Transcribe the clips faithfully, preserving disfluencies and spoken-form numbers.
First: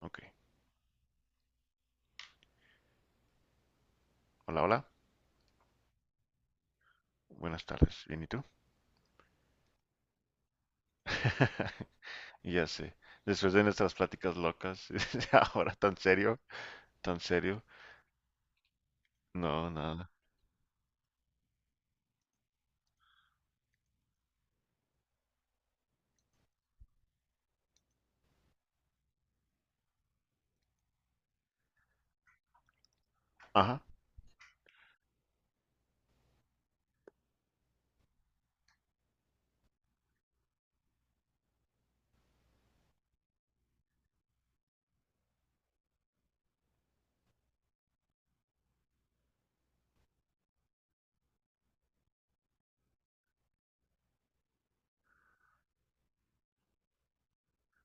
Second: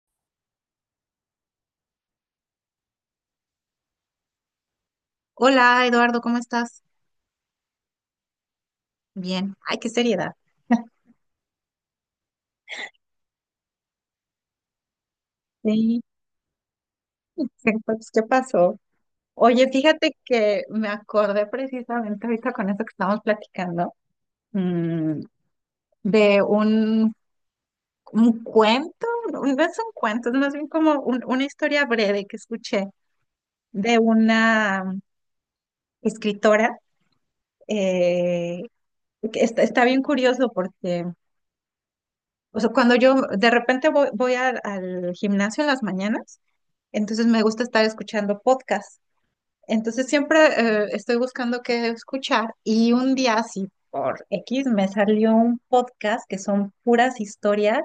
Ok. Hola, hola. Hola Eduardo, ¿cómo estás? Buenas tardes. ¿Bien y tú? Bien. Ay, qué seriedad. Ya sé. Después de nuestras pláticas locas, ahora tan Sí, serio, tan serio. pues, ¿qué pasó? Oye, No, nada. fíjate que me acordé precisamente ahorita con eso que estábamos platicando, mm, de un, un cuento, no no es un cuento, es más bien como un- una historia breve que escuché Ajá. de una mm, escritora. eh, que está, está bien curioso porque, o sea, cuando yo de repente voy, voy al al gimnasio en las mañanas, entonces me gusta estar escuchando podcasts. Entonces siempre eh, estoy buscando qué escuchar y un día así por X me salió un podcast que son puras historias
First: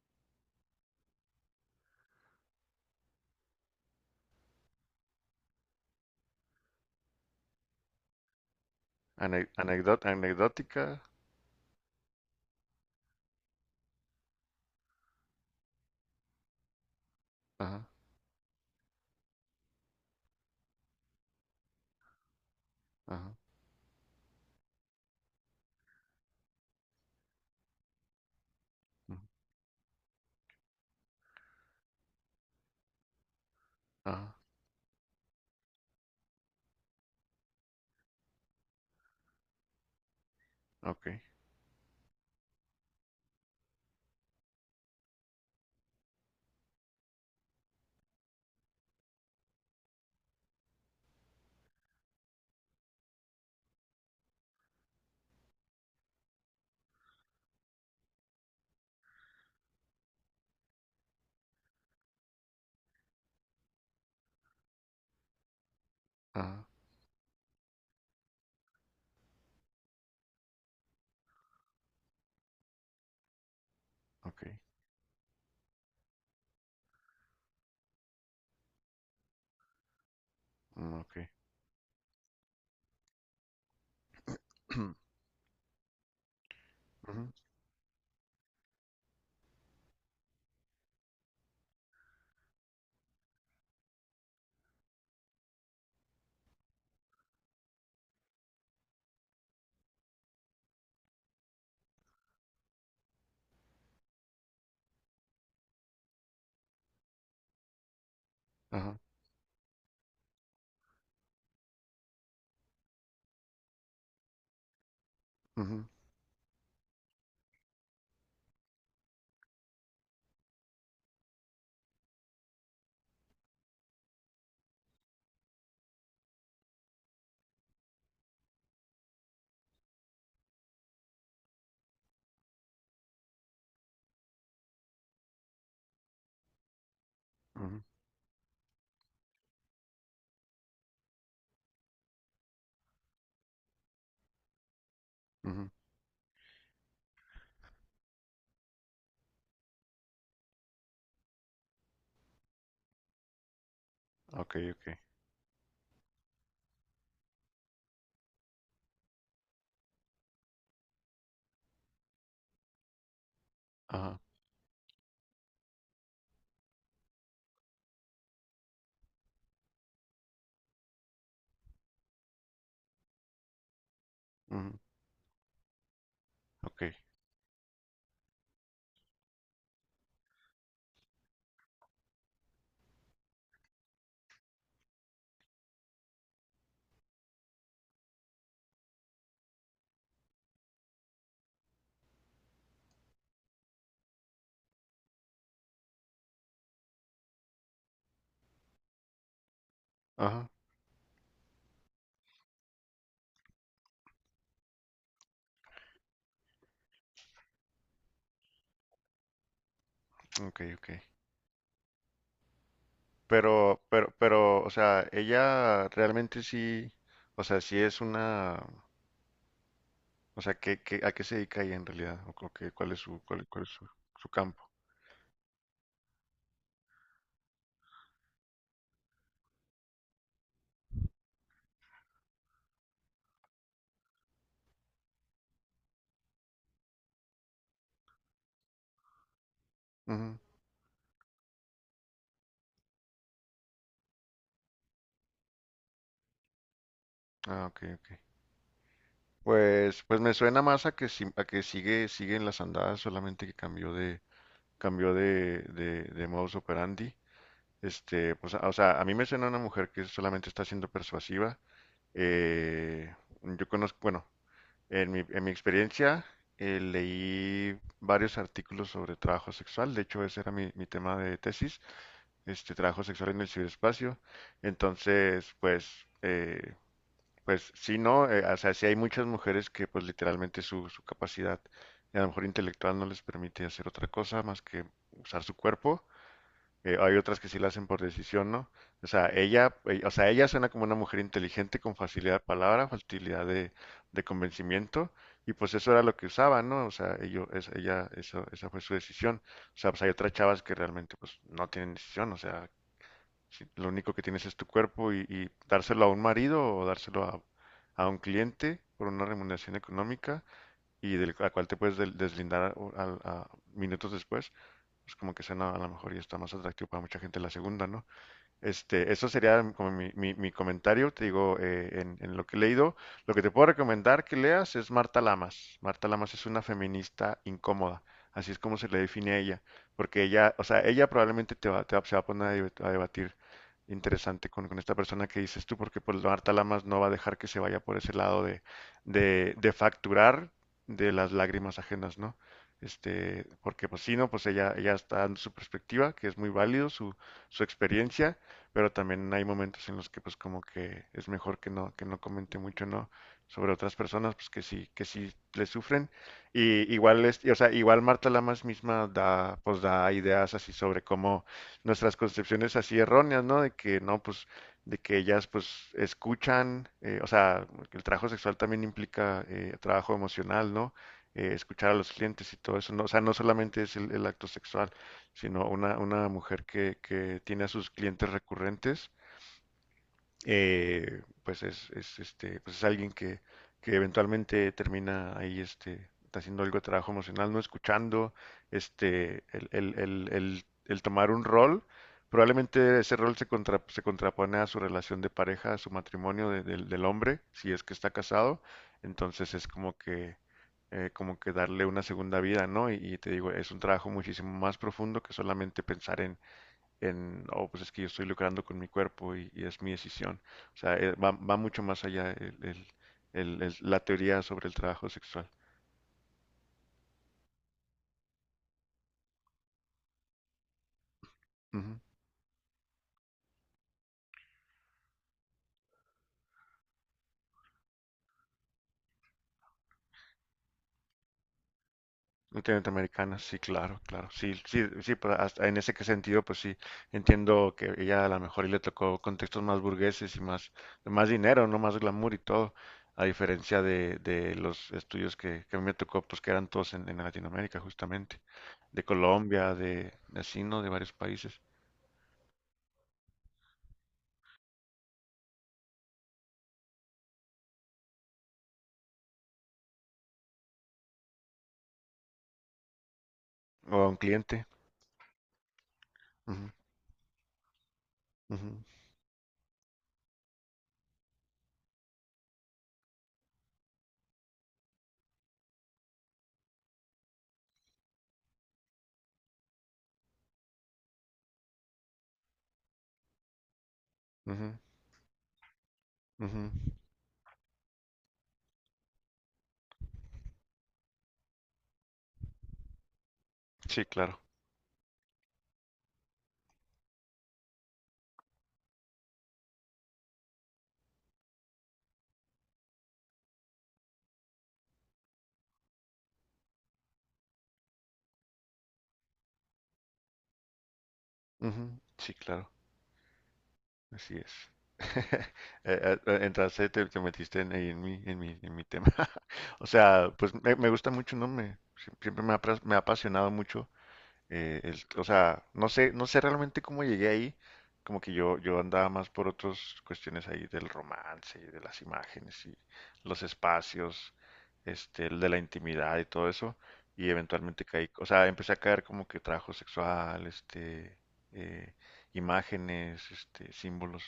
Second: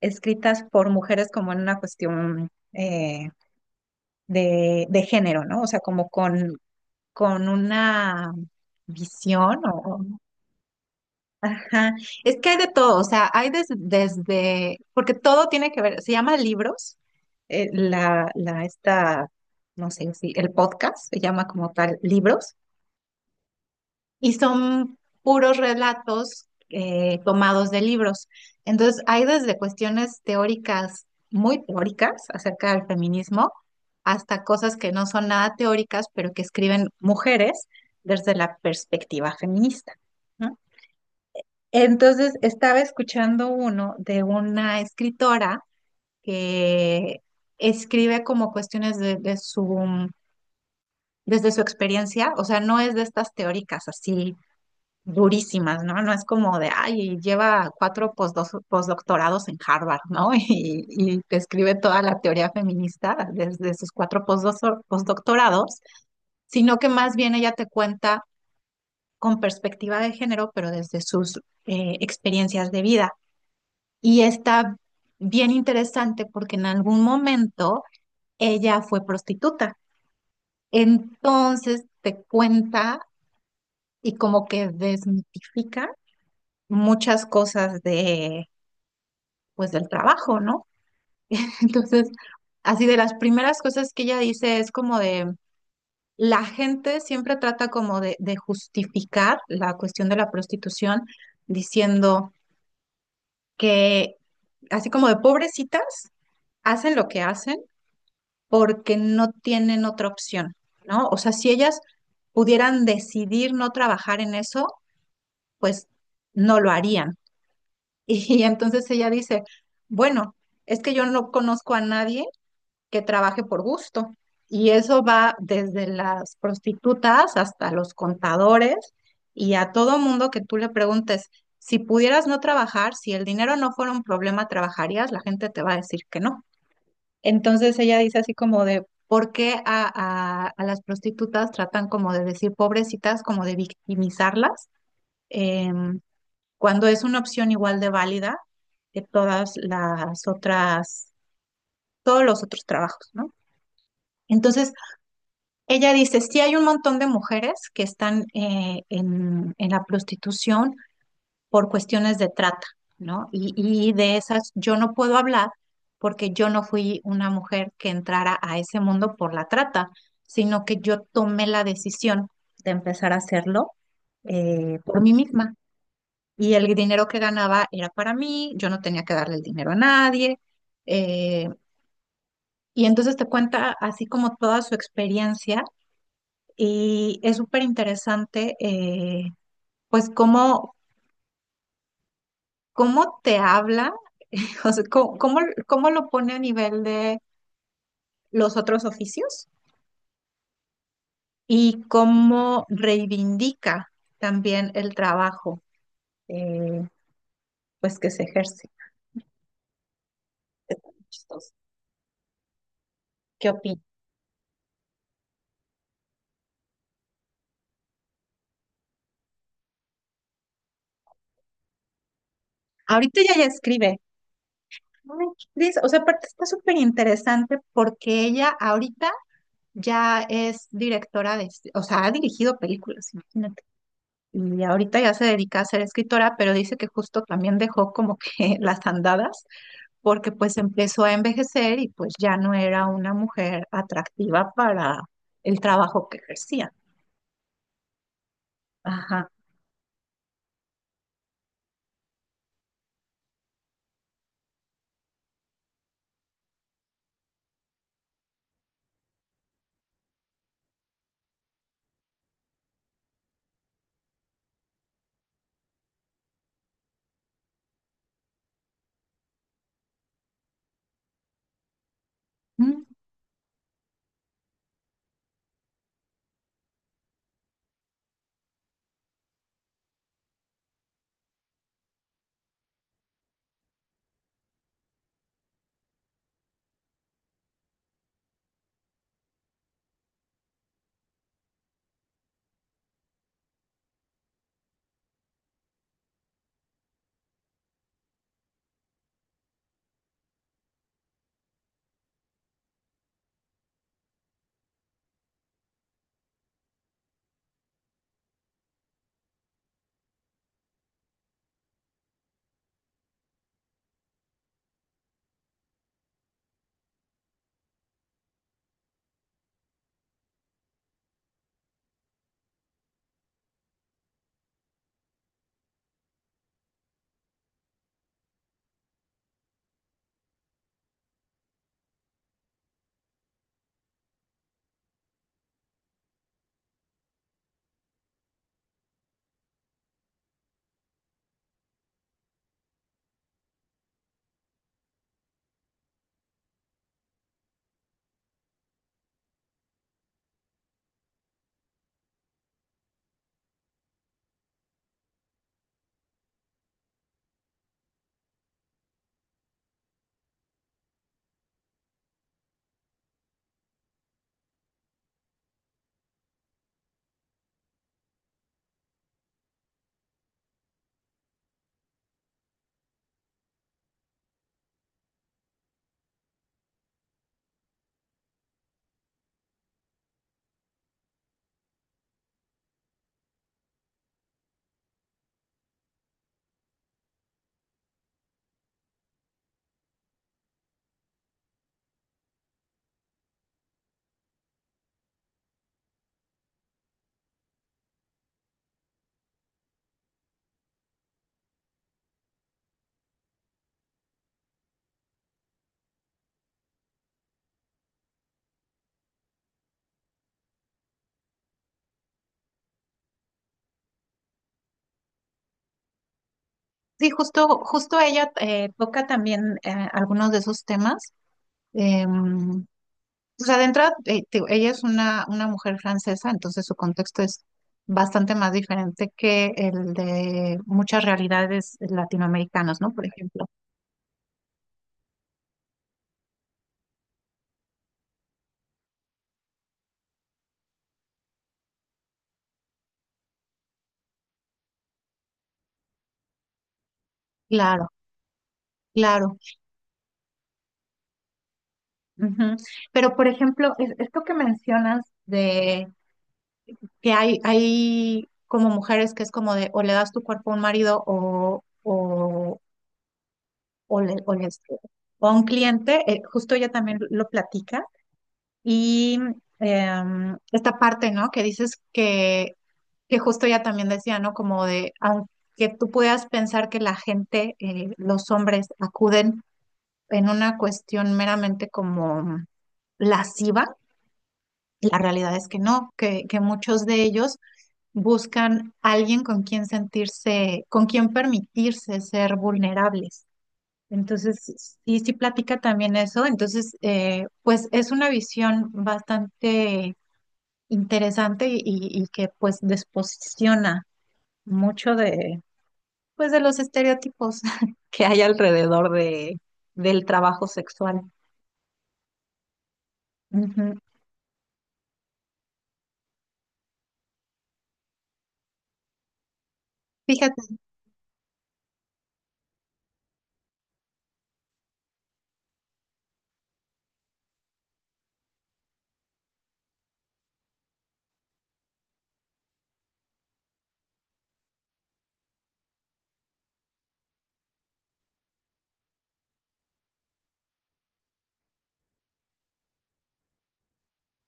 escritas por mujeres como en una cuestión eh, de, de género, ¿no? O sea, como con, con una Ane- visión o... anecdot- anecdótica. Ajá. Es que hay de todo, o sea, hay des- desde... Porque todo tiene que ver, se llama libros, eh, Ajá, la, la, esta, no sé si, el podcast se llama como tal libros. ajá, Y son puros relatos eh, tomados de libros. Entonces, ujú, hay desde cuestiones teóricas, muy teóricas, acerca del feminismo, ajá. hasta cosas que no son nada teóricas, pero que escriben mujeres desde la perspectiva feminista, ¿no? Ok, Entonces, estaba escuchando uno de una escritora que escribe como cuestiones de, de su, desde su experiencia, o sea, no es de estas teóricas así durísimas, ¿no? No es como de, ay, lleva cuatro posdo- postdoctorados en Harvard, ¿no? Y, y te escribe toda la teoría feminista desde sus cuatro postdo- postdoctorados, ajá, sino que más bien ella te cuenta con perspectiva de género, pero desde sus eh, experiencias de vida. Y ok, está bien interesante porque en algún momento ella fue prostituta. mm, ok. Entonces te cuenta y como que desmitifica muchas Ujú, cosas pues del trabajo, ¿no? Entonces, así de las primeras cosas que ella dice es como de, la gente siempre trata como de, de justificar la cuestión de la prostitución diciendo que, así como de pobrecitas, hacen lo que hacen porque ajá, no tienen otra opción, ¿no? O sea, si ellas pudieran decidir no trabajar en eso, ujú, pues no lo harían. Y entonces ella dice, bueno, es que yo no conozco a nadie que trabaje por gusto. Y eso va desde las prostitutas hasta los contadores y a todo mundo que tú le preguntes, si pudieras no trabajar, si el dinero no fuera un problema, ¿trabajarías? La gente te va a decir que no. Entonces ujú, ella dice así como de, ¿por qué a, a- a las prostitutas tratan como de decir pobrecitas, como de victimizarlas, ujú, em, cuando es una opción igual de válida que todas las otras, todos los otros trabajos, ¿no? ok, Entonces, ok. ella dice, sí hay un montón de mujeres que están eh, en, en la prostitución por cuestiones de trata, ¿no? Y, y de Ajá, esas yo no puedo hablar porque yo no fui una mujer que entrara a ese mundo por la trata, sino que yo tomé la decisión de empezar a hacerlo ujú, eh, por mí misma. Y el ok. dinero que ganaba era para mí, yo no tenía que darle el dinero a nadie. eh, y entonces te cuenta así como toda su experiencia. Y es súper interesante, eh, pues, cómo, cómo te habla, o sea, cómo, cómo- cómo lo pone a nivel de los otros oficios Ajá, y cómo reivindica también el trabajo, eh, pues, que se ejerce. ok, Está ok. muy chistoso. ¿Qué opinas? Pero, pero, pero, o sea, ella realmente sí, o sea, sí es una. O sea, ¿qué, qué, a qué se dedica ella en realidad? ¿O co- qué- cuál es Ahorita su, ella ya cuál, cuál es su, escribe. su campo? Ay, qué triste. O sea, aparte está súper interesante porque ella ahorita ya es directora de, o sea, ha dirigido películas, imagínate. Y ahorita ya se dedica a ser escritora, pero dice que justo también dejó como que las andadas porque Ujú. pues empezó a envejecer y pues ya no era una mujer atractiva para el trabajo que ejercía. Ah, ok, ok. Ajá. Pues, pues me suena más a que, si- a que sigue, sigue en las andadas, solamente que cambió de, cambió de, de, de modus operandi. Este, pues, a- o sea, a mí me suena una mujer que solamente está siendo persuasiva. Eh, yo conozco, bueno, en mi, en mi experiencia eh, leí varios artículos sobre trabajo sexual. De hecho, ese era mi, mi tema de tesis. Este Mm. trabajo sexual en el ciberespacio. Entonces, pues, eh, pues sí, no, Eh, o sea, sí hay muchas mujeres que pues literalmente su, su capacidad, a lo mejor intelectual, no les permite hacer otra cosa más que usar su cuerpo. Eh, hay otras que sí la hacen por decisión, ¿no? O sea, ella, eh, o sea, ella suena como una mujer inteligente con facilidad de palabra, facilidad de, de convencimiento, y pues eso era lo que usaba, ¿no? O sea, ello, es- ella, eso, esa fue su decisión. O sea, pues hay otras chavas que realmente pues no tienen decisión, o sea, si lo único que tienes es tu cuerpo y, y dárselo a un marido o dárselo a, a un cliente por una remuneración económica y del la cual te puedes del- deslindar a- a- a minutos después, pues como que suena a lo mejor y está más atractivo para mucha gente la segunda, ¿no? Este, eso sería como mi, mi- mi comentario, te digo, eh, en, en lo que he leído. Lo que te puedo recomendar que leas es Marta Lamas. Marta Lamas es una feminista incómoda, así es como se le define a ella, porque ella, o sea, ella probablemente te va, te va- se va a poner a debate- a debatir interesante con, con esta persona que dices tú, porque pues Marta Lamas no va a dejar que se vaya por ese lado de, de, de facturar de las lágrimas ajenas, ¿no? Este, porque pues sí, no, pues ella, ella está dando su perspectiva, que es muy válido, su, su experiencia, pero también hay momentos en los que pues como que es mejor que no, que no comente mucho, ¿no? Sobre otras personas, pues que sí, que sí le sufren. Y igual es, y, o sea, igual Marta Lamas misma da, pues da ideas así sobre cómo nuestras concepciones así erróneas, ¿no? De que no, pues, de que ellas pues escuchan, eh, o sea, que el trabajo sexual también implica eh, trabajo emocional, ¿no? Eh, escuchar a los clientes y todo eso, ¿no? O sea, no solamente es el el acto sexual sino una, una mujer que, que tiene a sus clientes recurrentes eh, pues es, es, este, pues es alguien que, que eventualmente termina ahí este, haciendo algo de trabajo emocional, no escuchando, este, el, el, el, el, el tomar un rol. Probablemente ese rol se, contra, se contrapone a su relación de pareja, a su matrimonio de- del del hombre, si es que está casado. Entonces es como que, eh, como que darle una segunda vida, ¿no? Y, y te digo, es un trabajo muchísimo más profundo que solamente pensar en, en, oh, pues es que yo estoy lucrando con mi cuerpo y, y es mi decisión. O sea, eh, va, va mucho más allá el- el- el- el- la teoría sobre el trabajo sexual. Sí, justo, justo ella eh, toca también eh, algunos de esos temas. Ujú. Em, o sea, de entrada, eh, te digo, ella es una, una mujer francesa, entonces su contexto es bastante más diferente que el de muchas realidades latinoamericanas, Netamente ¿no? Por americana, ejemplo. sí, claro, claro. Sí, sí, sí, pero hasta en ese que sentido, pues sí, entiendo que ella a lo mejor y le tocó contextos más burgueses y más, más dinero, no más glamour y todo, a diferencia de, de los estudios que, que a mí me tocó, pues que eran todos en, en Latinoamérica, Claro. justamente, de Claro. Colombia, de, de así, ¿no? De varios países, Ujú. Pero, por ejemplo, es- esto que mencionas de que hay, hay como mujeres que es como de o le das tu cuerpo a un marido o, o, o o, a le- un o les- cliente. o a un cliente, eh, justo ella también lo platica. Ujú, Y em, esta parte, ¿no? Que dices que, que justo ella también decía, ¿no? Como de, aunque tú puedas pensar que la gente, eh, los hombres acuden en una cuestión meramente como mm, lasciva. ujú, La realidad es que no, que, que ujú. muchos de ellos buscan alguien con quien sentirse, con quien permitirse ser vulnerables. Sí, claro. Entonces, y si platica también eso. Entonces, eh, pues es una visión bastante interesante y, y que pues desposiciona mucho de, pues de los estereotipos que hay alrededor de, del trabajo sexual. Ujú, sí, claro. Ujú. Así es. Eh, eh, Entraste, te, te metiste en, ahí en mi, en mi, en mi tema. O sea, Fíjate. pues me, me gusta mucho, ¿no? Me, si, siempre me ha, apras- me ha apasionado mucho. Eh, el- o sea, no sé, no sé realmente cómo llegué ahí. Como que yo, yo andaba más por otras cuestiones ahí del romance y de las imágenes y los espacios, este, el de la intimidad y todo eso. Y eventualmente caí, o sea, empecé a caer como que trabajo sexual, este, eh, imágenes, este, símbolos.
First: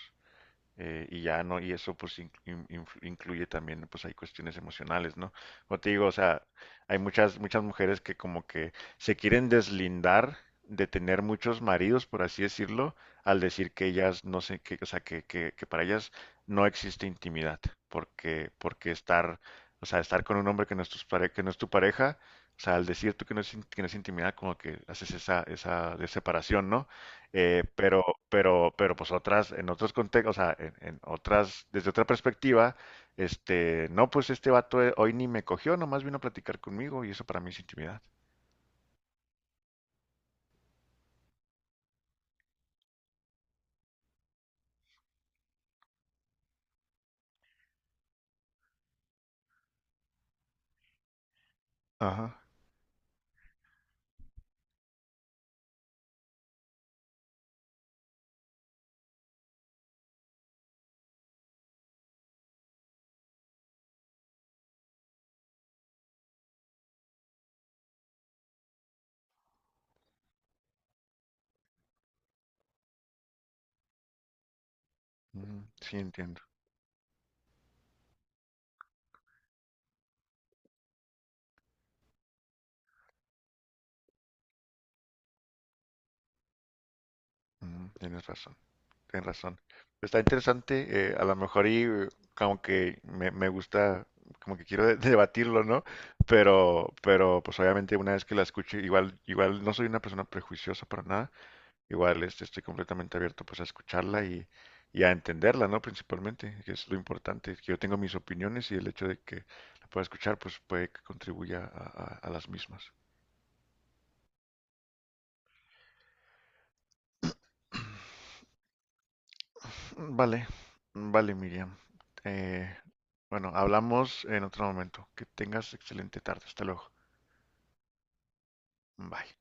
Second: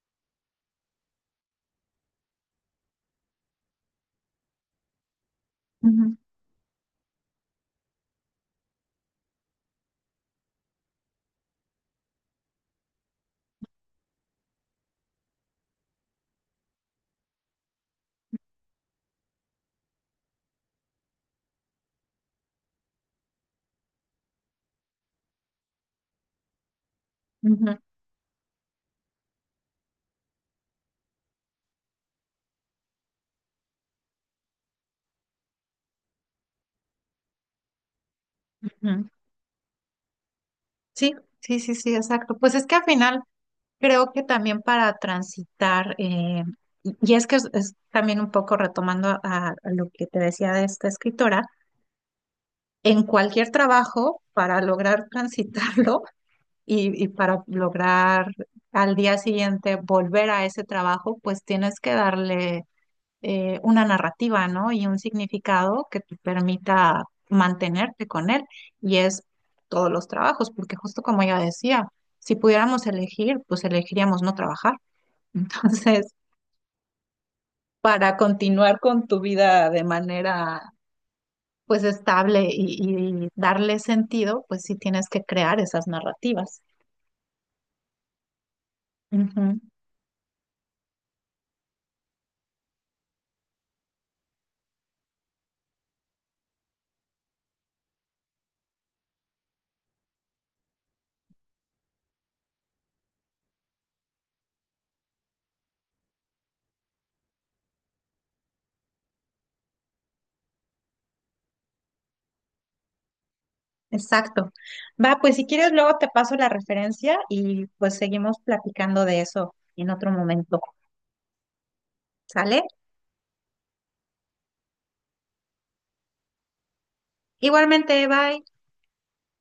Eh, y ya no, y eso pues in- in- influ- incluye también pues hay cuestiones emocionales, ¿no? Como te digo, o Ujú, sea, hay muchas, muchas mujeres que como que se quieren deslindar de tener muchos maridos, por así decirlo, al decir que ellas no sé qué, o sea, que, que, que para ellas no existe intimidad, porque, porque estar, o sea, estar con un hombre que no es tu pare- que no es tu pareja, o sea, al decir tú que no es, in- que no es intimidad, como que haces esa, esa separación, ¿no? Eh, ujú, pero, pero, pero pues otras, en otros contextos, o sea, en, en otras, desde otra perspectiva, este, no, pues este vato eh, hoy ni me cogió, nomás vino a platicar conmigo y eso para mí es intimidad. ujú. Sí, sí, sí, sí, exacto. Pues es que al final creo que también para transitar, eh, y y es que es, es también un poco retomando a, a lo que te decía de esta escritora, Ajá, en cualquier trabajo, para lograr transitarlo y, y para lograr al día siguiente volver a ese trabajo, pues tienes que darle eh, una narrativa, ¿no? Y un significado que te permita mantenerte con él. Y es todos los trabajos, porque justo como ella decía, si pudiéramos elegir, pues elegiríamos no trabajar. ujú, sí Entonces, entiendo, para continuar con tu vida de manera, pues, estable y, y darle sentido, pues sí tienes que crear esas narrativas. ujú, tienes razón, tienes Ujú. razón. Está interesante, eh, a lo mejor y eh, como que me, me gusta, como que quiero de- debatirlo, ¿no? Pero, pero pues obviamente una vez que la escuche, igual, igual no soy una persona prejuiciosa para nada, igual, este, estoy completamente abierto pues a escucharla y, y a entenderla, ¿no? Principalmente, que es lo importante, que yo tengo mis opiniones y el hecho de que la pueda escuchar pues puede que contribuya a, a- a las mismas. Exacto. Va, pues si quieres, luego te paso la referencia y pues seguimos platicando de eso en otro Vale, momento. vale, Miriam. ¿Sale? Eh, bueno, hablamos en otro momento. Que tengas excelente tarde. Hasta luego. Igualmente, bye. Bye.